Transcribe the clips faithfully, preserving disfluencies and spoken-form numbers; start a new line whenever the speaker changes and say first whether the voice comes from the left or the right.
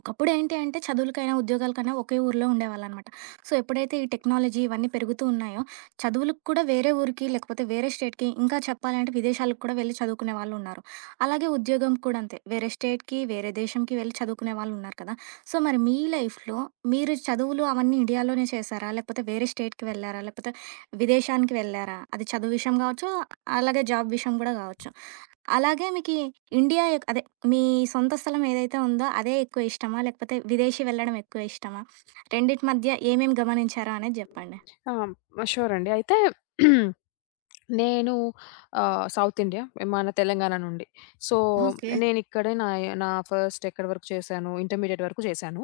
right: ఒకప్పుడు ఏంటి అంటే చదువులకైనా, ఉద్యోగాలకైనా ఒకే ఊర్లో ఉండేవాళ్ళనమాట. సో, ఎప్పుడైతే ఈ టెక్నాలజీ ఇవన్నీ పెరుగుతూ ఉన్నాయో, చదువులకు కూడా వేరే ఊరికి, లేకపోతే వేరే స్టేట్‌కి, ఇంకా చెప్పాలంటే విదేశాలకు కూడా వెళ్లి చదువుకునే వాళ్ళున్నారు. అలాగే ఉద్యోగం కూడా అంతే. వేరే స్టేట్‌కి, వేరే దేశంకి వెళ్లి చదువుకునే వాళ్ళున్నారు కదా! సో, మరి మీ లైఫ్‌లో మీరు చదువులు అవన్నీ ఇండియాలోనే చేశారా? లేకపోతే వేరే స్టేట్‌కి వెళ్లారా? లేకపోతే విదేశానికి వెళ్లారా? అది చదువు విషయం కావచ్చు, అలాగే జాబ్ విషయం కూడా కావచ్చు. అలాగే మీకి ఇండియా యొక్ అదే మీ సొంత స్థలం ఏదైతే ఉందో అదే ఎక్కువ ఇష్టమా? లేకపోతే విదేశీ వెళ్ళడం ఎక్కువ ఇష్టమా? రెండిటి మధ్య ఏమేమి గమనించారో అనేది జెప్పండి.
left: ఆ! ష్యూర్ అండి. అయితే నేను ఆహ్, సౌత్ ఇండియా. మన తెలంగాణ నుండి. So,
right: okay.
left: నేనిక్కడే నా నా ఫస్ట్ ఎక్కడి వరకు చేశాను, ఇంటర్మీడియేట్ వరకు చేశాను.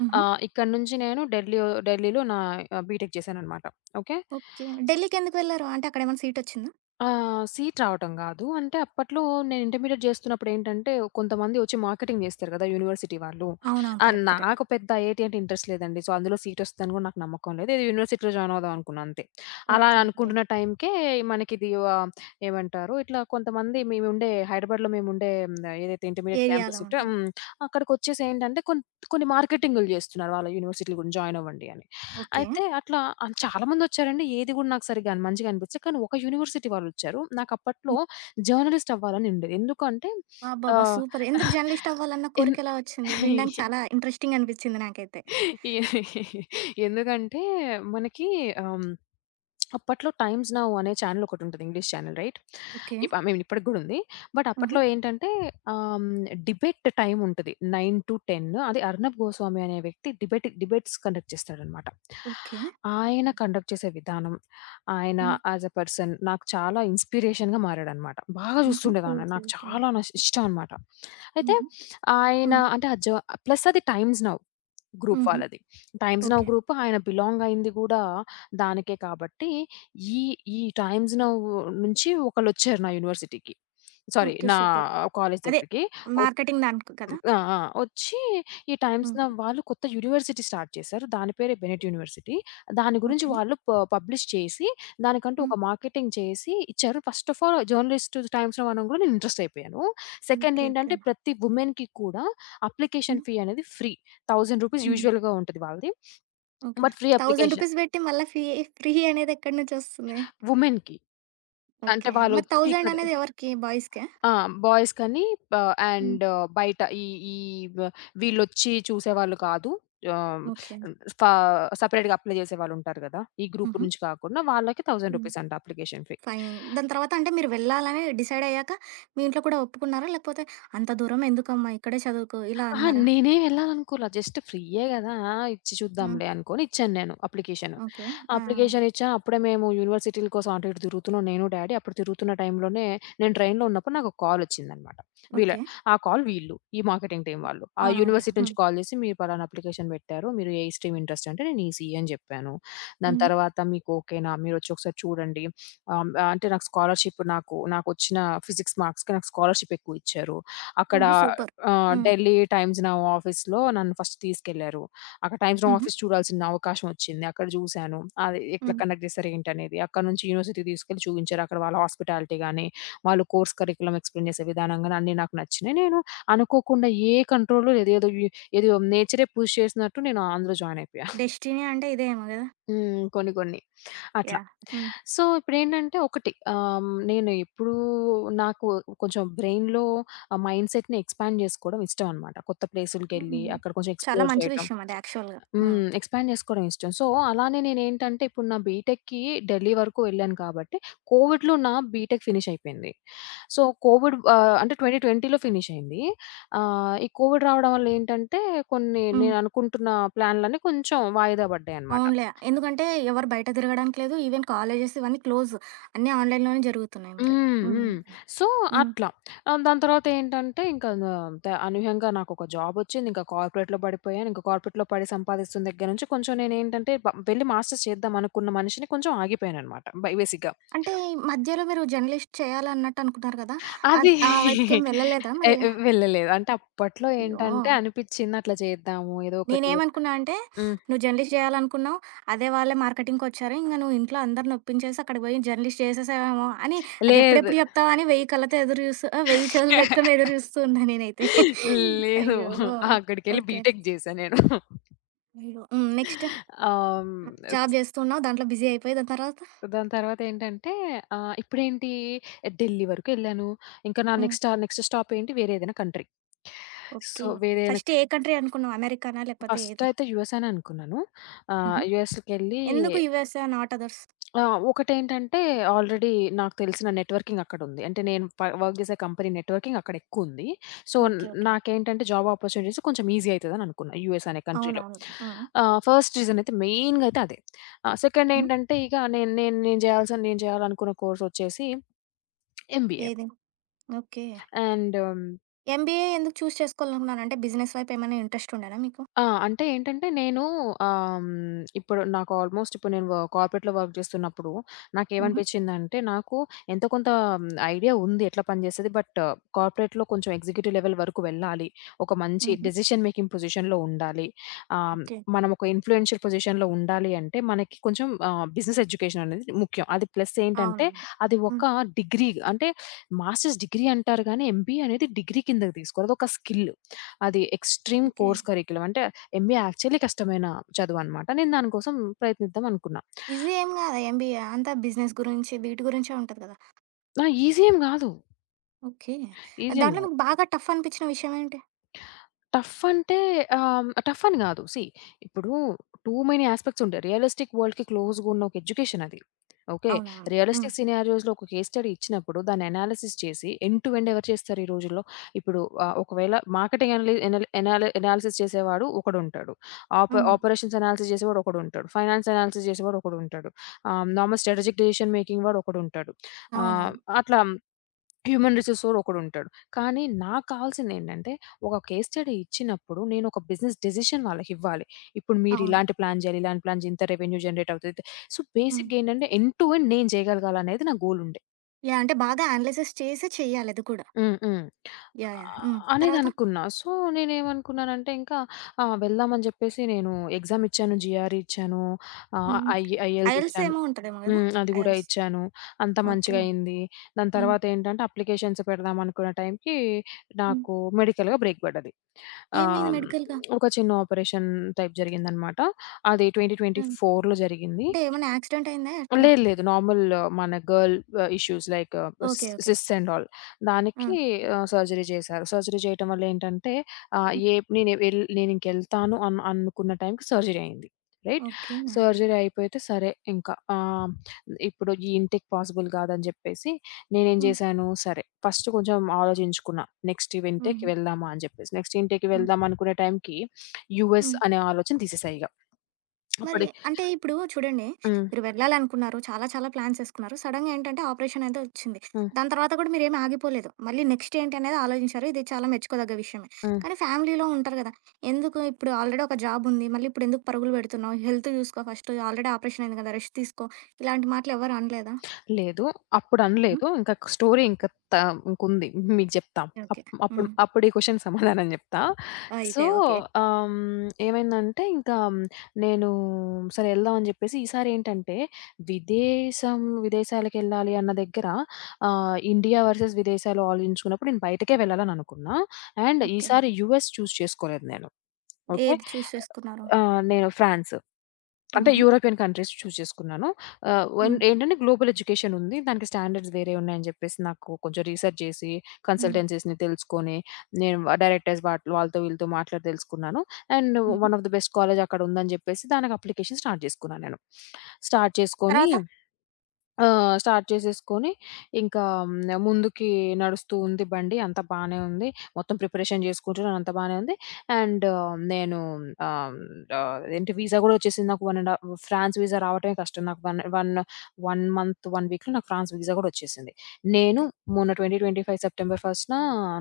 right: హుహు.
left: ఆహ్, ఇక్కడి నుంచి నేను ఢిల్లీ ఢిల్లీలో నా ఆహ్, బీటెక్ చేశాననమాట. ఓకే.
right: ఓకే. ఢిల్లీకెందుకు వెళ్లారు? అంటే అక్కడేమైనా సీటొచ్చిందా?
left: ఆ! సీట్ రావటం గాదు. అంటే అప్పట్లో నేను ఇంటర్మీడియేట్ జేస్తున్నప్పుడేంటంటే, కొంతమంది ఒచ్చి మార్కెటింగ్ జేస్తారు గదా! యూనివర్సిటీ వాళ్ళు.
right: అవునవును.
left: ఆహ్,
right: కరెక్టే.
left: నాకు పెద్ద ఐఐటీ అంటే ఇంట్రెస్ట్ లేదండి. సో, అందులో సీటొస్తదని గూడా నాకు నమ్మకం లేదు. ఏదో యూనివర్సిటీలో జాయిన్ అవుదాం అనుకున్నా అంతే. అలా
right: ఓకే. ఓకే.
left: అనుకుంటున్న టైంకే మనకిది ఆహ్, ఏమంటారు, ఇట్లా కొంతమంది మేముండే హైదరాబాద్‌లో మేముండే హ్మ్, ఏదైతే ఇంటర్మీడియేట్
right: ఏరియాలో
left: క్యాంపస్ ఉంటే
right: ఉంటారు.
left: హ్మ్. అక్కడికొచ్చేసేంటంటే, కొన్ కొన్ని మార్కెటింగులు జేస్తున్నారు వాళ్ళ యూనివర్సిటీలో గూడా జాయిన్ అవ్వండి అని.
right: ఓకే.
left: అయితే అట్లా ఆహ్, చాలామందొచ్చారండి. ఏది గూడా నాకు సరిగ్గా అన్ మంచిగా అనిపించలేదు. కానీ ఒక యూనివర్సిటీ వాళ్ళొచ్చారు. నాకప్పట్లో
right: హ్మ్.
left: జర్నలిస్ట్ అవ్వాలని ఉండేది. ఎందుకంటే
right: అబ్బబ్బా!
left: ఆహ్,
right: సూపర్. ఎందుకు జర్నలిస్ట్ అవ్వాలన్న
left: ఎన్
right: కోరికెలా వచ్చింది? వినడానికి చాలా ఇంట్రెస్టింగ్ అనిపిచ్చింది నాకైతే.
left: ఎ ఎందుకంటే మనకి ఆహ్, అప్పట్లో 'టైమ్స్ నౌ' అనే ఛానెల్ ఒకటుంటది. English channel right?
right: ఓకే.
left: ఇప్ ఐ మీన్ ఇప్పటికి గూడా ఉంది. బట్
right: హుహు.
left: అప్పట్లో ఏంటంటే ఆహ్, డిబేట్ టైమ్ ఉంటది. తొమ్మిది పది అది అర్నబ్ గోస్వామి అనే వ్యక్తి డిబేట్ డిబేట్స్ కండక్ట్ చేస్తాడనమాట.
right: ఓకే.
left: ఆయన కండక్ట్ చేసే విధానం, ఆయన
right: హ్మ్.
left: యాజ్ ఎ పర్సన్ నాకు చాలా ఇన్‌స్పిరేషన్‌గా మారాడనమాట. బాగా
right: హుహు. కూల్.
left: చూస్తుండేదాన్ని. నాకు
right: కూల్. కూల్.
left: చాలా నష్ ఇష్టం అనమాట. అయితే
right: హుహు.
left: ఆయన
right: హ్మ్.
left: అంటే ఆ జ ప్లస్ అది 'టైమ్స్ నౌ.' గ్రూప్
right: హుహు.
left: వాళ్ళది. 'Times Now'
right: okay. Okay.
left: Group ఆయన బిలాంగ్ అయింది గూడా దానికే కాబట్టి, ఈ ఈ 'టైమ్స్ నౌ' నుంచి ఒకళ్ళొచ్చారు నా యూనివర్సిటీకి. Sorry
right: okay.
left: నా
right: సూపర్.
left: కాలేజ్
right: అదే
left: దగ్గరికి.
right: మార్కెటింగ్ దానికి కదా!
left: ఆ! ఆ! వచ్చి ఈ టైమ్స్
right: హ్మ్.
left: నౌ వాళ్ళు కొత్త యూనివర్సిటీ స్టార్ట్ చేశారు. దాని పేరే బెనెట్ యూనివర్సిటీ. దాని గురించి
right: ఓకే.
left: వాళ్ళు ప పబ్లిష్ చేసి, దానికంటూ
right: హ్మ్.
left: ఒక మార్కెటింగ్ చేసి ఇచ్చారు. First of all journalist Times Now అనం కూడా నేను ఇంట్రెస్ట్ అయిపోయాను. Second
right: okay. ఓకే.
left: ఏంటంటే ప్రతి వుమెన్‌కి కూడా
right: హ్మ్.
left: అప్లికేషన్ ఫీ అనేది ఫ్రీ. వెయ్యి రూపీస్
right: హుహు.
left: యూజువల్‌గా ఉంటది వాళ్ళది.
right: ఓకే.
left: బట్ ఫ్రీ
right: వెయ్యి
left: అప్లికేషన్
right: రూపీస్ పెట్టి మళ్ళా ఫీ ఫ్రీ అనేది ఎక్కడి నుంచొస్తుంది?
left: వుమెన్‌కి. అంటే
right: ఓకే. మరి
left: వాళ్ళొచ్చి
right: వెయ్యి
left: ఇక్కడ
right: అనేది ఎవరికి? బాయ్స్‌కా?
left: ఆ! బాయ్స్ కని ప
right: హ్మ్.
left: అండ్ బయట ఈ ఈ వ వీళ్ళొచ్చి చూసేవాళ్ళు కాదు. ఆహ్,
right: ఓకే.
left: ఫ సెపరేట్‌గా అప్లై చేసేవాళ్ళుంటారు గదా! ఈ గ్రూప్
right: హుహు.
left: నుంచి కాకుండా వాళ్ళకి రూ.
right: హ్మ్.
left: వెయ్యి అంట అప్లికేషన్ ఫీ.
right: ఫైన్. దాని తర్వాత అంటే మీరు వెళ్ళాలని డిసైడ్ అయ్యాక మీ ఇంట్లో కూడా ఒప్పుకున్నారా? లేకపోతే అంత దూరం ఎందుకమ్మా ఇక్కడే చదువుకో ఇలా
left: అహా!
right: అన్నారా?
left: నేనేం ఎళ్ళాలనుకోలా. జస్ట్ ఫ్రీయే గదా! ఆ! ఇచ్చి
right: హ్మ్.
left: చూద్దాంలే అనుకోని ఇచ్చాను నేను అప్లికేషను.
right: ఓకే. ఆ!
left: అప్లికేషన్ ఇచ్చా. అప్పుడే మేము యూనివర్సిటీల కోసం అటు ఇటు తిరుగుతున్నాం నేను డ్యాడీ. అప్పుడు తిరుగుతున్న టైంలోనే నేను ట్రైన్‌లో ఉన్నప్పుడు నాకొక కాలొచ్చిందనమాట. వీళ్ళ
right: ఓకే.
left: ఆ కాల్ వీళ్ళు. ఈ మార్కెటింగ్ టీమ్ వాళ్ళు. ఆ
right: అవునవునులే.
left: యూనివర్సిటీ
right: హ్మ్.
left: నుంచి కాల్ జేసి, "మీరు పలానా అప్లికేషన్ పెట్టారు. మీరు ఏ స్ట్రీమ్ ఇంట్రెస్ట్?" అంటే నేను ఈసీఈ అని జెప్పాను. దాని
right: హ్మ్.
left: తర్వాత "మీకు ఓకేనా? మీరొచ్చి ఒకసారి చూడండి." ఆహ్, అంటే నాకు స్కాలర్‌షిప్ నాకు నాకొచ్చిన ఫిజిక్స్ మార్క్స్‌కి నాకు స్కాలర్‌షిప్ ఎక్కువిచ్చారు. అక్కడ
right: ఓహో! సూపర్.
left: ఆహ్,
right: హ్మ్.
left: ఢిల్లీ టైమ్స్ నౌ ఆఫీస్‌లో నన్ను ఫస్ట్ తీసుకెళ్లారు. అక్కడ టైమ్స్ నౌ
right: హుహు.
left: ఆఫీస్ చూడాల్సిన అవకాశం వచ్చింది. అక్కడ చూసాను. అది ఎట్లా
right: హ్మ్.
left: కండక్ట్ చేస్తారు ఏంటనేది. అక్కడి నుంచి యూనివర్సిటీ తీసుకెళ్ళి చూపించారు. అక్కడ వాళ్ళ హాస్పిటాలిటీ గాని, వాళ్ళు కోర్స్ కరిక్యులమ్ ఎక్స్‌ప్లెయిన్ చేసే విధానం గాని అన్నీ నాకు నచ్చినాయి. నేను అనుకోకుండా ఏ కంట్రోల్ లేదు. ఏదో, ఏదో నేచరే పుష్ చేసినట్టు నేను అందులో జాయిన్ అయిపోయా.
right: డెస్టినీ అంటే ఇదేమో గదా!
left: హ్మ్. కొన్ని కొన్ని. అట్లా.
right: యాహ్! హ్మ్.
left: సో, ఇప్పుడేంటంటే ఒకటి ఆహ్, నేను ఎప్పుడూ నాకు కొంచెం బ్రెయిన్‌లో ఆ మైండ్‌సెట్‌ని ఎక్స్‌పాండ్ జేసుకోవడం ఇష్టం అనమాట. కొత్త ప్లేసులకెళ్ళి
right: హ్మ్.
left: అక్కడ కొంచెం
right: చాలా
left: ఎక్స్‌ప్లోర్
right: మంచి
left: చేయటం.
right: విషయం అది యాక్చువల్‌గా. హ్మ్.
left: హ్మ్. ఎక్స్‌పాండ్ జేసుకోవడం ఇష్టం. సో, అలానే నేనేంటంటే ఇప్పుడు నా బీటెక్‌కి ఢిల్లీ వరకు వెళ్ళాను కాబట్టి, కోవిడ్‌లో నా బీటెక్ ఫినిష్ అయిపోయింది. సో, కోవిడ్ ఆహ్, అంటే రెండు వేల ఇరవైలో ఫినిష్ అయింది. ఆహ్, ఈ కోవిడ్ రావడం వల్లేంటంటే కొన్ని
right: హ్మ్.
left: నేను అనుకుంటున్న ప్లాన్‌లన్నీ కొంచెం వాయిదా పడ్డాయన్నమాట.
right: అవునులే. ఎందుకంటే ఎవరు బయట తిరగడానికి లేదు. ఈవెన్ కాలేజెస్ ఇవన్నీ క్లోజ్. అన్నీ ఆన్‌లైన్‌లోనే జరుగుతున్నాయి మరి.
left: హ్మ్.
right: హ్మ్.
left: హ్మ్. సో,
right: హ్మ్.
left: అట్లా. ఆహ్, దాని తర్వాతేంటంటే, ఇంకా న ద అనూహ్యంగా నాకొక జాబొచ్చింది. ఇంకా కార్పొరేట్‌లో పడిపోయాను. ఇంకా కార్పొరేట్‌లో పడి సంపాదిస్తున్న దగ్గర నుంచి కొంచెం నేనేంటంటే, బ వెళ్ళి మాస్టర్స్ చేద్దామనుకున్న మనిషిని కొంచెం ఆగిపోయాననమాట బై బేసిక్‌గా.
right: అంటే ఈ మధ్యలో మీరు జర్నలిస్ట్ చేయాలన్నట్టు అనుకున్నారు కదా! అద్
left: అది
right: ఆ వైపుకేం వెళ్ళలేదా
left: ఎ
right: మరి?
left: వెళ్ళలేదు. అంటే అప్పట్లో
right: అయ్యో!
left: ఏంటంటే, అనిపిచ్చింది అట్లా చేద్దాము ఏదో ఒకటి
right: నేనేమనుకున్నా అంటే,
left: హ్మ్.
right: నువ్వు జర్నలిస్ట్ జేయాలనుకున్నావు. అదే వాళ్ళే మార్కెటింగ్‌కొచ్చారు. ఇంగ నువ్వు ఇంట్లో అందరిని ఒప్పించేసి అక్కడికి బోయి జర్నలిస్ట్ చేసేసావేమో అని అది
left: లేదు.
right: ఎప్పుడెప్పుడు జెప్తావా అని వెయ్యి కళ్ళతో ఎదురు జూస్తూ ఆహ్, వెయ్యి చెవులు బెట్టుకొని ఎదురు జూస్తూ ఉన్నా నేనైతే.
left: లేదు.
right: అయ్యో!
left: అక్కడికెళ్ళి
right: ఓకే.
left: బీటెక్ జేశా నేను.
right: అయ్యో! హ్మ్. నెక్స్ట్
left: ఆహ్, హ్మ్.
right: జాబ్ జేస్తూ ఉన్నావు. దాంట్లో బిజీ అయిపోయి దాని తర్వాత?
left: దాని తర్వాతేంటంటే ఆహ్, ఇప్పుడేంటి ఢిల్లీ వరకెళ్ళాను. ఇంకా నా
right: హ్మ్.
left: నెక్స్ట్ ఆహ్, నెక్స్ట్ స్టాప్ ఏంటి వేరే ఏదైనా కంట్రీ. So,
right: okay.
left: వేరే ఏదైనా
right: ఫస్ట్ ఏ కంట్రీ అనుకున్నావు? అమెరికానా? లేకపోతే
left: ఫస్ట్
right: ఏది?
left: అయితే యూఎస్ అని అనుకున్నాను. ఆహ్,
right: ఆహా!
left: యూఎస్‌కెళ్ళి
right: ఎందుకు యూఎస్‌ఏ నాట్ అదర్స్?
left: ఆ! ఒకటేంటంటే ఆల్రెడీ నాకు తెలిసిన నెట్వర్కింగ్ అక్కడుంది. అంటే నేను ప వర్క్ చేసే కంపెనీ నెట్వర్కింగ్ అక్కడెక్కువుంది. So,
right: okay. ఓకే.
left: నాకేంటంటే జాబ్ ఆపర్చునిటీస్ కొంచెం ఈజీ అయితదని అనుకున్నా యూఎస్ అనే కంట్రీలో.
right: అవునవును. హ్మ్.
left: ఆహ్, ఫస్ట్ రీజన్ అయితే మెయిన్‌గా అయితే అదే. ఆహ్, సెకండ్
right: హ్మ్.
left: ఏంటంటే ఇక నేను నేను నేను చేయాల్సిన నేను చేయాలనుకున్న కోర్స్ వచ్చేసి ఎంబీఏ.
right: ఏది? ఓకే.
left: అండ్ హ్మ్,
right: ఎంబీఏ ఎందుకు చూజ్ చేసుకోవాలనుకున్నారంటే, బిజినెస్ వైపు ఏమైనా ఇంట్రెస్ట్ ఉండేనా మీకు?
left: ఆ! అంటే ఏంటంటే నేను ఆహ్, హ్మ్, ఇప్పుడు నాకు ఆల్‌మోస్ట్ ఇప్పుడు నేను వ కార్పొరేట్‌లో వర్క్ చేస్తున్నప్పుడు
right: హుహు.
left: నాకేమనిపించిందంటే, నాకు ఎంతో కొంత హ్మ్, ఐడియా ఉంది ఎట్లా పనిచేస్తది. బట్ కార్పొరేట్‌లో కొంచెం ఎగ్జిక్యూటివ్ లెవెల్ వరకు వెళ్ళాలి. ఒక మంచి
right: హుహు.
left: డెసిషన్ మేకింగ్ పొజిషన్‌లో ఉండాలి. ఆహ్,
right: ఓకే.
left: మనం ఒక ఇన్‌ఫ్లూయెన్షియల్ పొజిషన్‌లో ఉండాలి అంటే మనకి కొంచెం ఆహ్, బిజినెస్ ఎడ్యుకేషన్ అనేది ముఖ్యం. అది ప్లస్ ఏంటంటే
right: అవునవును.
left: అది ఒక
right: హ్మ్.
left: డిగ్రీ అంటే మాస్టర్స్ డిగ్రీ అంటారు గానీ ఎంబీఏ అనేది డిగ్రీ కిందకి తీసుకోరు. అదొక స్కిల్. అది ఎక్స్‌ట్రీమ్
right: ఓకే.
left: Course curriculum. అంటే ఎంబీఏ యాక్చువల్లీ కష్టమైన చదువనమాట. నేను దాని కోసం ప్రయత్నిద్దామనుకున్నా.
right: ఈజీ ఏం కాదా ఎంబీఏ. అంతా బిజినెస్ గురించి, వీటి గురించే ఉంటది కదా!
left: ఆ! ఈజీ ఏం గాదు.
right: ఓకే.
left: ఈజీ ఏం
right: దాంట్లో
left: గాదు.
right: మీకు బాగా టఫ్ అనిపించిన విషయం ఏంటి?
left: టఫ్ అంటే ఆహ్, టఫ్ అని గాదు. సీ ఇప్పుడు టూ మెనీ యాస్పెక్ట్స్ ఉంటాయి. రియలిస్టిక్ వరల్డ్‌కి క్లోజ్‌గా ఉన్న ఒక ఎడ్యుకేషన్ అది. ఓకే.
right: అవునవును. హ్మ్.
left: రియలిస్టిక్ సినారియోస్‌లో ఒక కేస్ స్టడీ ఇచ్చినప్పుడు దాన్ని అనాలిసిస్ చేసి ఎండ్ టు ఎండ్ ఎవరు చేస్తారు ఈ రోజుల్లో? ఇప్పుడు ఆహ్, ఒకవేళ మార్కెటింగ్ అనలి ఎనలి ఎనాలి ఎనాలిసిస్ చేసేవాడు ఒకడుంటాడు. ఆప
right: హ్మ్.
left: ఆపరేషన్స్ ఎనాలిసిస్ చేసేవాడు ఒకడుంటాడు. ఫైనాన్స్ ఎనాలిసిస్ చేసేవాడు ఒకడుంటాడు. ఆహ్, నార్మల్ స్ట్రాటజిక్ డెసిషన్ మేకింగ్ వాడు ఒకడుంటాడు. ఆహ్,
right: అవునవును.
left: అట్లా హ్యూమన్ రిసోర్స్ ఒకడుంటాడు. కానీ నాకు కావాల్సిందేంటంటే, ఒక కేస్ స్టడీ ఇచ్చినప్పుడు నేను ఒక బిజినెస్ డెసిషన్ వాళ్ళకివ్వాలి. ఇప్పుడు మీరు
right: అవును.
left: ఇలాంటి ప్లాన్ చేయాలి, ఇలాంటి ప్లాన్ ఇంత రెవెన్యూ జనరేట్ అవుతది. సో,
right: హ్మ్.
left: బేసిక్‌గా ఏంటంటే ఎండ్ టు ఎండ్ నేను చేయగలగాలనేది నా గోల్ ఉండే.
right: యాహ్! అంటే బాగా అనలైసిస్ చేసి చెయ్యాలి అది కూడా.
left: హ్మ్. హ్మ్.
right: యాహ్! యాహ్!
left: ఆహ్,
right: హ్మ్.
left: అనేది
right: తర్వాత?
left: అనుకున్నా. సో, నేనేమనుకున్నానంటే ఇంకా ఆహ్, వెళ్దామని చెప్పేసి నేను ఎగ్జామ్ ఇచ్చాను. జీఆర్ఈ ఇచ్చాను. ఆహ్,
right: హ్మ్.
left: ఐ ఐఎల్స్
right: ఐఎల్టీఎస్
left: ఇచ్చాను.
right: ఏమో ఉంటదేమో కదా!
left: హ్మ్. అది గూడా
right: ఐఎల్టీఎస్.
left: ఇచ్చాను. అంతా
right: ఓకే.
left: మంచిగా అయింది. దాని
right: హ్మ్.
left: తర్వాతేంటంటే, అప్లికేషన్స్ పెడదామనుకున్న టైంకి
right: హ్మ్.
left: నాకు మెడికల్‌గా బ్రేక్ పడ్డది.
right: ఏమైంది
left: ఆహ్,
right: మెడికల్‌గా?
left: ఒక చిన్న ఆపరేషన్ టైప్ జరిగిందనమాట. అది
right: హ్మ్.
left: రెండు వేల ఇరవై నాలుగులో జరిగింది.
right: అంటే ఏమైనా యాక్సిడెంట్ అయిందా ఎట్లా?
left: లేదు లేదు. నార్మల్ మన girl ah, issues like cyst
right: okay. Okay.
left: Cyst and all.
right: ఆ!
left: దానికి ఆహ్, సర్జరీ చేశారు. సర్జరీ చేయటం వల్ల ఏంటంటే ఆహ్,
right: హ్మ్.
left: ఏ నేను వెల్ నేనింకెళ్తాను అన్ అనుకున్న టైంకి సర్జరీ అయింది. రైట్?
right: ఓకే.
left: సర్జరీ అయిపోతే సరే ఇంకా ఆహ్, ఇప్పుడు ఈ ఇంటికి పాసిబుల్ కాదని చెప్పేసి నేనేం
right: హ్మ్.
left: చేశాను, సరే ఫస్ట్ కొంచెం ఆలోచించుకున్నా. నెక్స్ట్
right: హ్మ్.
left: ఇంటేక్‌కి వెళ్దామా అని చెప్పేసి. నెక్స్ట్ ఇంటేక్‌కి
right: హ్మ్.
left: వెళ్దాం అనుకునే టైంకి యూఎస్
right: హ్మ్.
left: అనే ఆలోచన తీసేసా ఇగ.
right: మరి
left: అప్పుడే
right: అంటే ఇప్పుడు చూడండి,
left: హ్మ్.
right: మీరు వెళ్ళాలనుకున్నారు. చాలా చాలా ప్లాన్స్ ఏసుకున్నారు. సడెన్‌గా ఏంటంటే ఆపరేషన్ అయితే వచ్చింది.
left: హ్మ్.
right: దాని తర్వాత కూడా మీరేమి ఆగిపోలేదు. మళ్ళీ నెక్స్ట్ ఏంటి అనేది ఆలోచించారు. ఇది చాలా మెచ్చుకోదగ్గ విషయమే.
left: హ్మ్.
right: కానీ ఫ్యామిలీలో ఉంటారు గదా! ఎందుకు ఇప్పుడు ఆల్రెడీ ఒక జాబ్ ఉంది. మళ్ళీ ఇప్పుడు ఎందుకు పరుగులు పెడుతున్నావు? హెల్త్ చూసుకో ఫస్ట్. ఆల్రెడీ ఆపరేషన్ అయింది కదా! రెస్ట్ తీసుకో. ఇలాంటి మాటలు ఎవరు అనలేదా?
left: లేదు.
right: హ్మ్.
left: అప్పుడనలేదు. ఇంక స్టోరీ ఇంక త ఇంకుంది. మీకు జెప్తా.
right: ఓకే.
left: అప్ అప్పుడు
right: హ్మ్.
left: అప్పుడు ఈ క్వెషన్ సమాధానం జెప్తా. సో,
right: అయితే ఓకే.
left: ఆహ్, హ్మ్, ఏమైందంటే ఇంకా నేను సరే ఎళ్దాం అని జెప్పేసి ఈసారేంటంటే విదేశం విదేశాలకెళ్ళాలి అన్న దగ్గర ఆహ్, ఇండియా వర్సెస్ విదేశాలు ఆలోచించుకున్నప్పుడు నేను బయటకే వెళ్ళాలని అనుకున్నా. And
right: okay.
left: ఈసారి యూఎస్ చూజ్ చేసుకోలేదు నేను. ఓకే.
right: ఏది చూస్ చేసుకున్నారు?
left: ఆహ్, నేను ఫ్రాన్స్. అంటే
right: హుహు.
left: యూరోపియన్ కంట్రీస్ చూజ్ చేసుకున్నాను. ఆహ్, వన్
right: హ్మ్.
left: ఏంటంటే గ్లోబల్ ఎడ్యుకేషన్ ఉంది. దానికి స్టాండర్డ్స్ వేరే ఉన్నాయని చెప్పేసి నాకు కొంచెం రీసెర్చ్ చేసి,
right: హ్మ్.
left: కన్సల్టెన్సీస్‌ని తెలుసుకొని, నేను డైరెక్టర్స్ వాట్ వాళ్ళతో వీళ్ళతో మాట్లాడి తెలుసుకున్నాను. అండ్
right: హుహు.
left: One of the best college అక్కడ ఉందని చెప్పేసి దానికి అప్లికేషన్ స్టార్ట్ చేసుకున్నాను నేను. స్టార్ట్ చేసుకొని
right: తర్వాత?
left: ఆ! స్టార్ట్ చేసేసుకొని, ఇంకా హ్మ్, ముందుకి నడుస్తూ ఉంది బండి. అంతా బానే ఉంది. మొత్తం ప్రిపరేషన్ చేసుకుంటున్నాను. అంతా బానే ఉంది. అండ్ నేను ఆహ్, ఆహ్, ఏంటి వీసా గూడా వచ్చేసింది. నాకు ఒకటిన్నర ½ ఫ్రాన్స్ వీసా రావటమే కష్టం. నాకు వన్ వన్ ఒక మంత్, ఒక వీక్‌లో నాకు ఫ్రాన్స్ వీసా గూడా వచ్చేసింది. నేను
right: ఓకే.
left: మొన్న రెండు వేల ఇరవై ఐదు సెప్టెంబర్ ఒకటిన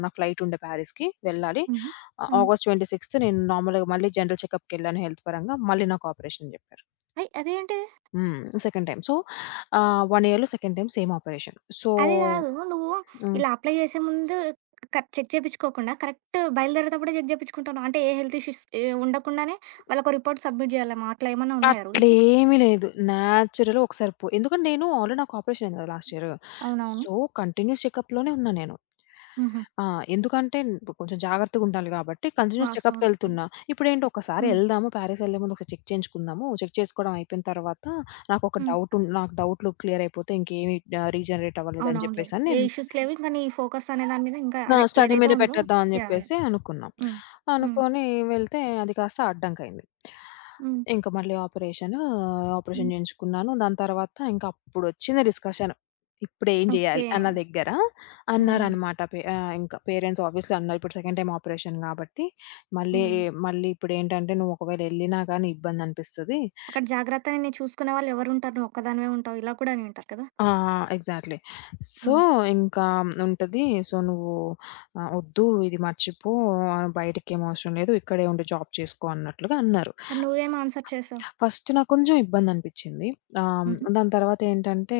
left: నా ఫ్లైట్ ఉండే ప్యారిస్‌కి వెళ్ళాలి.
right: హుహు. హ్మ్.
left: ఆగస్ట్ ఇరవై ఆరవ నేను నార్మల్‌గా మళ్ళీ జనరల్ చెకప్‌కెళ్ళాను హెల్త్ పరంగా. మళ్ళీ నాకు ఆపరేషన్ అని జెప్పారు.
right: ఏయ్! అదేంటి?
left: హ్మ్. Second time. సో, ఆహ్, ఒక ఇయర్‌లో second time same operation. So
right: అది గాదు. నువ్వు
left: హ్మ్.
right: ఇలా అప్లై చేసే ముందు క చెక్ చేపిచ్చుకోకుండా కరెక్ట్ బయలుదేరేటప్పుడే చెక్ చేపిచ్చుకుంటున్నావు. అంటే ఏ హెల్త్ ఇష్యూస్ ఎ ఉండకుండానే వాళ్ళకో రిపోర్ట్ సబ్మిట్ జేయాలేమో అట్లా ఏమన్నా ఉన్నాయా రూల్స్?
left: అట్లేమి లేదు. న్యాచురల్‌గా ఒకసారి పో ఎందుకంటే నేను ఆల్రెడీ నాకు ఆపరేషన్ అయింది కదా! Last year.
right: అవునవును.
left: సో, కంటిన్యూయస్ చెకప్‌లోనే ఉన్నా నేను.
right: హుహు.
left: ఆ! ఎందుకంటే ఇప్పుడు కొంచెం జాగ్రత్తగా ఉండాలి కాబట్టి కంటిన్యూయస్
right: వాస్తవం. హ్మ్.
left: చెకప్‌కెళ్తున్నా. ఇప్పుడేంటి ఒక్కసారి
right: హ్మ్.
left: ఎళ్దాము పారిస్ ఎళ్ళే ముందు ఒకసారి చెక్ చేయించుకుందాము. చెక్ చేసుకోవడం అయిపోయిన తర్వాత నాకొక
right: హ్మ్.
left: డౌట్ ఉన్ నాకు డౌట్లు క్లియర్ అయిపోతే ఇంకేమి ఆహ్, రీజనరేట్ అవ్వలేదని
right: అవునవునులే.
left: చెప్పేసని
right: ఏ
left: నేను
right: ఇష్యూస్ లేవు. ఇంకా నీ ఫోకస్ అనే దాని మీద ఇంకా
left: ఆ!
right: అదే
left: స్టడీ
right: ఏదైతే
left: మీద
right: ఉందో
left: పెట్టేద్దాం అని
right: యాహ్! యాహ్!
left: జెప్పేసి అనుకున్నాం.
right: హ్మ్. హ్మ్.
left: అనుకోని వెళ్తే అది కాస్త అడ్డంకయింది.
right: హ్మ్.
left: ఇంక మళ్ళీ ఆపరేషను, ఆపరేషన్
right: హ్మ్.
left: జేయించుకున్నాను. దాని తర్వాత ఇంక అప్పుడొచ్చింది డిస్కషన్. ఇప్పుడేం జేయాలి
right: ఓకే.
left: అన్న దగ్గర
right: హ్మ్.
left: అన్నారనమాట. పే ఆహ్, ఇంకా పేరెంట్స్ ఆబ్వియస్‌లీ అన్నారు. ఇప్పుడు సెకండ్ టైమ్ ఆపరేషన్ గాబట్టి, మళ్ళీ
right: హ్మ్.
left: మళ్ళీ ఇప్పుడేంటంటే, "నువ్వు ఒకవేళ ఎళ్ళినా గానీ ఇబ్బందనిపిస్తది."
right: అక్కడ జాగ్రత్తని చూసుకునే వాళ్ళు ఎవరుంటారు? నువ్వు ఒక్కదానివే ఉంటావు. ఇలా కూడా అని ఉంటారు కదా!
left: ఆ! ఎగ్జాక్ట్‌లీ. సో,
right: హ్మ్.
left: ఇంకా ఉంటది. సో, నువ్వు ఆహ్, "వద్దు ఇది మర్చిపో ఆహ్, బయటకేం అవసరం లేదు. ఇక్కడే ఉండి జాబ్ చేసుకో" అన్నట్లుగా అన్నారు.
right: మరి నువ్వేం ఆన్సర్ చేసావు?
left: ఫస్ట్ నాకు కొంచెం ఇబ్బందనిపిచ్చింది. ఆహ్,
right: హుహు.
left: దాని తర్వాత ఏంటంటే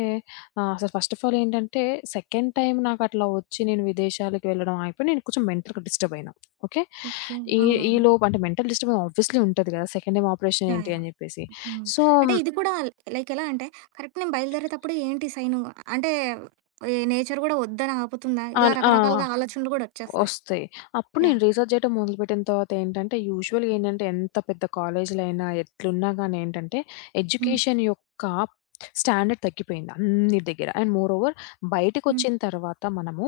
left: ఆహ్, అసలు ఫస్ట్ ఆఫ్ ఆల్ ఏంటంటే, సెకండ్ టైమ్ నాకట్లా వచ్చి నేను విదేశాలకు వెళ్ళడం ఆగిపోయి, నేను కొంచెం మెంటల్‌గా డిస్టర్బ్ అయినా. ఓకే.
right: ఓకే.
left: ఈ
right: అవునవును.
left: ఈలోపు అంటే మెంటల్ డిస్టర్బెన్స్ ఆబ్వియస్‌లీ ఉంటది కదా! Second time operation
right: yeah!
left: ఏంటి
right: యాహ్!
left: అని జెప్పేసి.
right: హ్మ్.
left: సో,
right: అంటే ఇది కూడా లైక్ ఎలా అంటే కరెక్ట్ నేను బయలుదేరేటప్పుడు ఏంటి సైను? అంటే ఈ నేచర్ గూడా వద్దని ఆపుతుందా? ఇలా
left: ఆన్ ఆ!
right: రకరకాలుగా ఆలోచనలు గూడా వచ్చేస్తాయి.
left: ఒస్తాయి. అప్పుడు
right: యాహ్!
left: నేను రీసెర్చ్ జేయటం మొదలుపెట్టిన తర్వాత ఏంటంటే, యూజువల్‌గా ఏంటంటే, ఎంత పెద్ద కాలేజీలైనా, ఎట్లున్నా గానీ ఏంటంటే,
right: హ్మ్.
left: ఎడ్యుకేషన్ యొక్క స్టాండర్డ్ తగ్గిపోయింది అన్ని దగ్గర. అండ్ మోరోవర్
right: హ్మ్.
left: బయటికొచ్చిన తర్వాత మనము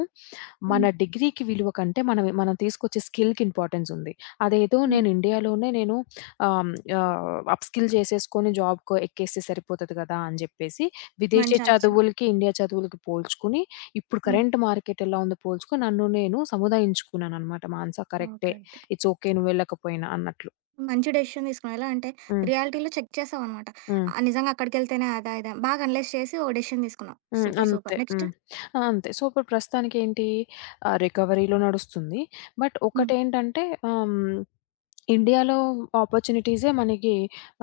left: మన
right: హ్మ్.
left: డిగ్రీకి విలువ కంటే మనం మనం తీసుకొచ్చే స్కిల్‌కి ఇంపార్టెన్స్ ఉంది. అదేదో
right: హ్మ్.
left: నేను ఇండియాలోనే నేను ఆహ్, ఆహ్, అప్‌స్కిల్ చేసేసుకొని జాబ్‌కో ఎక్కేస్తే సరిపోతది కదా! అని చెప్పేసి విదేశీ
right: మంచి ఆలోచన.
left: చదువులకి, ఇండియా చదువులకి పోల్చుకుని ఇప్పుడు
right: హ్మ్.
left: కరెంట్ మార్కెట్ ఎలా ఉందో పోల్చుకొని నన్ను నేను సముదాయించుకున్నాననమాట. మానస
right: ఓకే.
left: కరెక్టే.
right: ఓకే.
left: ఇట్స్ ఓకే నువ్వు వెళ్ళకపోయినా అన్నట్లు.
right: మంచి డెసిషన్ తీసుకున్నావు. ఎలా అంటే
left: హ్మ్.
right: రియాలిటీలో చెక్ చేసావనమాట.
left: హ్మ్.
right: ఆహ్, నిజంగా అక్కడికెళ్తేనే అదా, ఇదా బాగా అనలైజ్ చేసి ఓ డెసిషన్ తీసుకున్నావు.
left: హ్మ్.
right: సూపర్. సూపర్.
left: అంతే.
right: నెక్స్ట్?
left: హ్మ్. ఆ! అంతే. సో, ఇప్పుడు ప్రస్తుతానికేంటి ఆహ్, రికవరీలో నడుస్తుంది. బట్
right: హ్మ్.
left: ఒకటేంటంటే ఆహ్, హ్మ్ ఇండియాలో ఆపర్చునిటీసే మనకి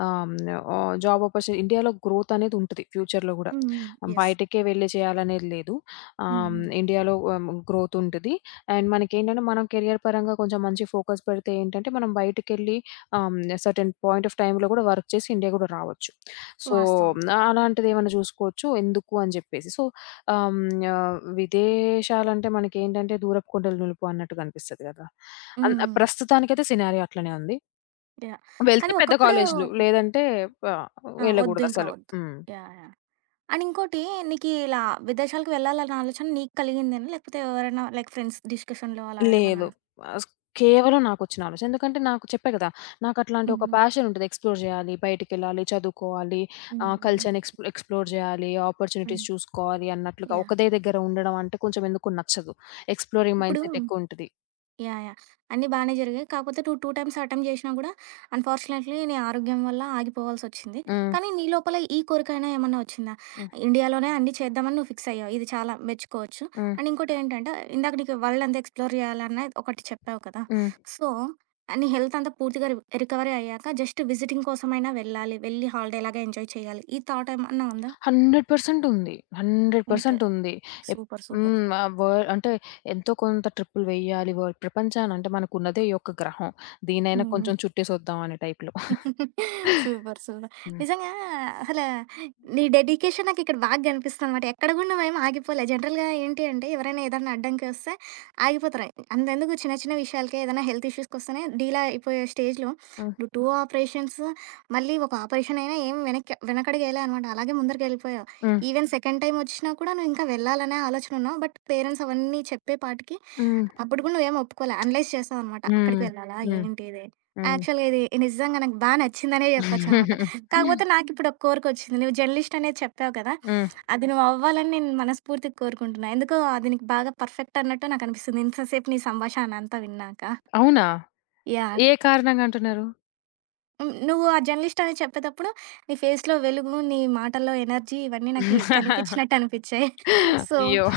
left: ఆహ్, హ్మ్, ఆహ్, జాబ్ ఆపర్చునిటీ ఇండియాలో గ్రోత్ అనేది ఉంటది ఫ్యూచర్‌లో గూడా.
right: హ్మ్. హ్మ్. యెస్.
left: బయటకే వెళ్లి చేయాలనేది లేదు. ఆహ్,
right: హ్మ్.
left: హ్మ్,
right: హ్మ్.
left: ఇండియాలో ఆహ్, గ్రోత్ ఉంటది. అండ్ మనకేంటంటే మనం కెరియర్ పరంగా కొంచెం మంచి ఫోకస్ పెడితే ఏంటంటే మనం బయటికెళ్ళి ఆహ్, హ్మ్, సర్టెన్ పాయింట్ ఆఫ్ టైమ్‌లో గూడా వర్క్ చేసి ఇండియా గూడా రావచ్చు. సో,
right: వాస్తవం.
left: అలాంటిదేమన్నా జూసుకోవచ్చు ఎందుకు అని జెప్పేసి. సో ఆహ్, హ్మ్. ఆహ్, విదేశాలంటే మనకేంటంటే దూరపు కొండలు నులుపు అన్నట్టు కనిపిస్తది కదా!
right: హ్మ్.
left: అన్
right: హ్మ్.
left: ప్రస్తుతానికైతే సినారియో అట్లనే ఉంది.
right: యాహ్!
left: వెళ్తే
right: కానీ
left: పెద్ద
right: ఒకప్పుడు
left: కాలేజీలు లేదంటే ఆహ్,
right: ఆ! వద్దు ఇంకా
left: వెళ్ళగూడదసలు.
right: వద్దు.
left: హ్మ్.
right: యాహ్! యాహ్! అండ్ ఇంకోటి నీకీ ఇలా విదేశాలకు వెళ్ళాలన్న ఆలోచన నీకు కలిగిందేనా? లేకపోతే ఎవరైనా లైక్ ఫ్రెండ్స్ డిస్కషన్‌లో అలా
left: లేదు.
right: ఏమన్నానా?
left: ఆహ్, కేవలం నాకొచ్చిన ఆలోచన. ఎందుకంటే నాకు చెప్పా కదా! నాకట్లాంటి
right: హ్మ్.
left: ఒక
right: హ్మ్.
left: ప్యాషన్ ఉంటది. ఎక్స్‌ప్లోర్ జేయాలి, బయటికెళ్ళాలి, చదువుకోవాలి, ఆహ్,
right: హ్మ్.
left: కల్చర్‌ని ఎక్స్ ఎక్స్‌ప్లోర్ జేయాలి,
right: హ్మ్.
left: ఆపర్చునిటీస్ చూసుకోవాలి అన్నట్లుగా
right: యాహ్!
left: ఒకదే దగ్గర ఉండడం అంటే కొంచెం ఎందుకో నచ్చదు. ఎక్స్‌ప్లోరింగ్
right: ఇప్పుడు
left: మైండ్‌సెట్ ఎక్కువుంటది.
right: యాహ్! యాహ్! అన్నీ బానే జరిగాయి. కాకపోతే నువ్వు రెండు టైమ్స్ అటెంప్ట్ చేషినా గూడా అన్‌ఫార్చునేట్‌లీ నీ ఆరోగ్యం వల్ల ఆగిపోవాల్సొచ్చింది.
left: హ్మ్.
right: కానీ నీ లోపల ఈ కోరికైనా ఏమన్నా వచ్చిందా?
left: హ్మ్.
right: ఇండియాలోనే అన్నీ చేద్దామని నువ్వు ఫిక్స్ అయ్యావు. ఇది చాలా మెచ్చుకోవచ్చు.
left: హ్మ్.
right: అండ్ ఇంకోటేంటంటే ఇందాక నీకు వరల్డ్ అంతా ఎక్స్‌ప్లోర్ చేయాలన్న ఒకటి చెప్పావు కదా!
left: హ్మ్.
right: సో, నీ హెల్త్ అంతా పూర్తిగా రి రికవరీ అయ్యాక జస్ట్ విజిటింగ్ కోసమైనా వెళ్ళాలి. వెళ్ళి హాలిడేలాగా ఎంజాయ్ చేయాలి. ఈ థాట్ ఏమన్నా ఉందా?
left: వంద శాతం ఉంది.
right: ఓకే.
left: వంద శాతం ఉంది. ఎప్
right: సూపర్. సూపర్.
left: హ్మ్. ఆహ్, వ అంటే ఎంతో కొంత ట్రిప్పులు వేయాలి. వ ప్రపంచాన అంటే మనకున్నదే ఈ ఒక్క గ్రహం. దీనైనా
right: హ్మ్.
left: కొంచెం చుట్టేసొద్దాం అనే టైప్‌లో.
right: సూపర్. సూపర్.
left: హ్మ్.
right: నిజంగా అసల నీ డెడికేషన్ నాకిక్కడ బాగా కనిపిస్తుందనమాట. ఎక్కడ గూడా నువ్వేం ఆగిపోలే. జనరల్‌గా ఏంటి అంటే ఎవరైనా ఏదన్నా అడ్డంకొస్తే ఆగిపోతారు. అంతెందుకు చిన్న చిన్న విషయాలకే ఏదైనా హెల్త్ ఇష్యూస్‌కొస్తేనే డీల్ అయిపోయే స్టేజ్‌లో
left: హ్మ్.
right: నువ్వు రెండు ఆపరేషన్స్ మళ్ళీ ఒక ఆపరేషన్ అయినా ఏం వెనక్కి వెనకడుగేయలే అనమాట. అలాగే ముందరికెళ్ళిపోయావు.
left: హ్మ్.
right: ఈవెన్ సెకండ్ టైమ్ ఒచ్చినా కూడా నువ్వు ఇంకా వెళ్ళాలనే ఆలోచన ఉన్నావు. బట్ పేరెంట్స్ అవన్నీ చెప్పే పాటికి
left: హ్మ్.
right: అప్పుడు కూడా నువ్వేమి ఒప్పుకోలే. అనలైజ్ చేసావనమాట. అక్కడికి
left: హ్మ్.
right: వెళ్ళాలా? ఏంటి ఇది?
left: హ్మ్.
right: యాక్చువల్‌గా ఇది నిజంగా నాకు బా నచ్చిందనే చెప్పొచ్చనమాట.
left: హ్మ్.
right: కాకపోతే నాకిప్పుడు ఒక కోరికొచ్చింది. నువ్వు జర్నలిస్ట్ అనేది చెప్పావు కదా!
left: హ్మ్.
right: అది నువ్వు అవ్వాలని నేను మనస్ఫూర్తిగా కోరుకుంటున్నా. ఎందుకో అది నీకు బాగా పర్ఫెక్ట్ అన్నట్టు నాకనిపిస్తుంది. ఇంతసేపు నీ సంభాషణ అంతా విన్నాక.
left: అవునా?
right: యాహ్!
left: ఏ కారణంగా అంటున్నారు?
right: హ్మ్. నువ్వు ఆ జర్నలిస్ట్ అని చెప్పేతప్పుడు నీ ఫేస్‌లో వెలుగు, నీ మాటల్లో ఎనర్జీ ఇవన్నీ నాకి కనిపించినట్టు అనిపిచ్చాయి. సో,
left: అయ్యో!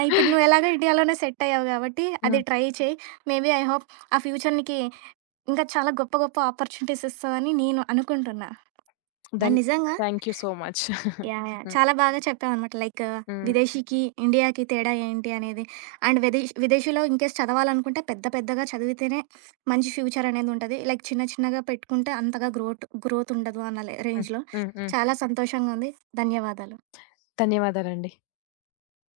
right: ఆహ్, ఇప్పుడు నువ్వు ఎలాగో ఇండియాలోనే సెట్ అయ్యావు కాబట్టి అది
left: హ్మ్.
right: ట్రై చెయి. మేబీ ఐ హోప్ ఆ ఫ్యూచర్ నీకి ఇంకా చాలా గొప్ప గొప్ప ఆపర్చునిటీస్ ఇస్తదని నేను అనుకుంటున్నా. మరి
left: దన్
right: నిజంగా
left: thank you so much.
right: Yeah! Yeah!
left: హ్మ్.
right: చాలా బాగా చెప్పావనమాట. లైక్
left: హ్మ్.
right: విదేశీకి, ఇండియాకి తేడా ఏంటి అనేది. అండ్ విదేశ్ విదేశీలో ఇన్‌కేస్ చదవాలనుకుంటే పెద్ద పెద్దగా చదివితేనే మంచి ఫ్యూచర్ అనేది ఉంటది. లైక్ చిన్న చిన్నగా పెట్టుకుంటే అంతగా గ్రోట్ గ్రోత్ ఉండదు అన్న లే
left: హ్మ్.
right: రేంజ్‌లో.
left: హ్మ్. హ్మ్.
right: చాలా సంతోషంగా ఉంది. ధన్యవాదాలు.
left: ధన్యవాదాలండి.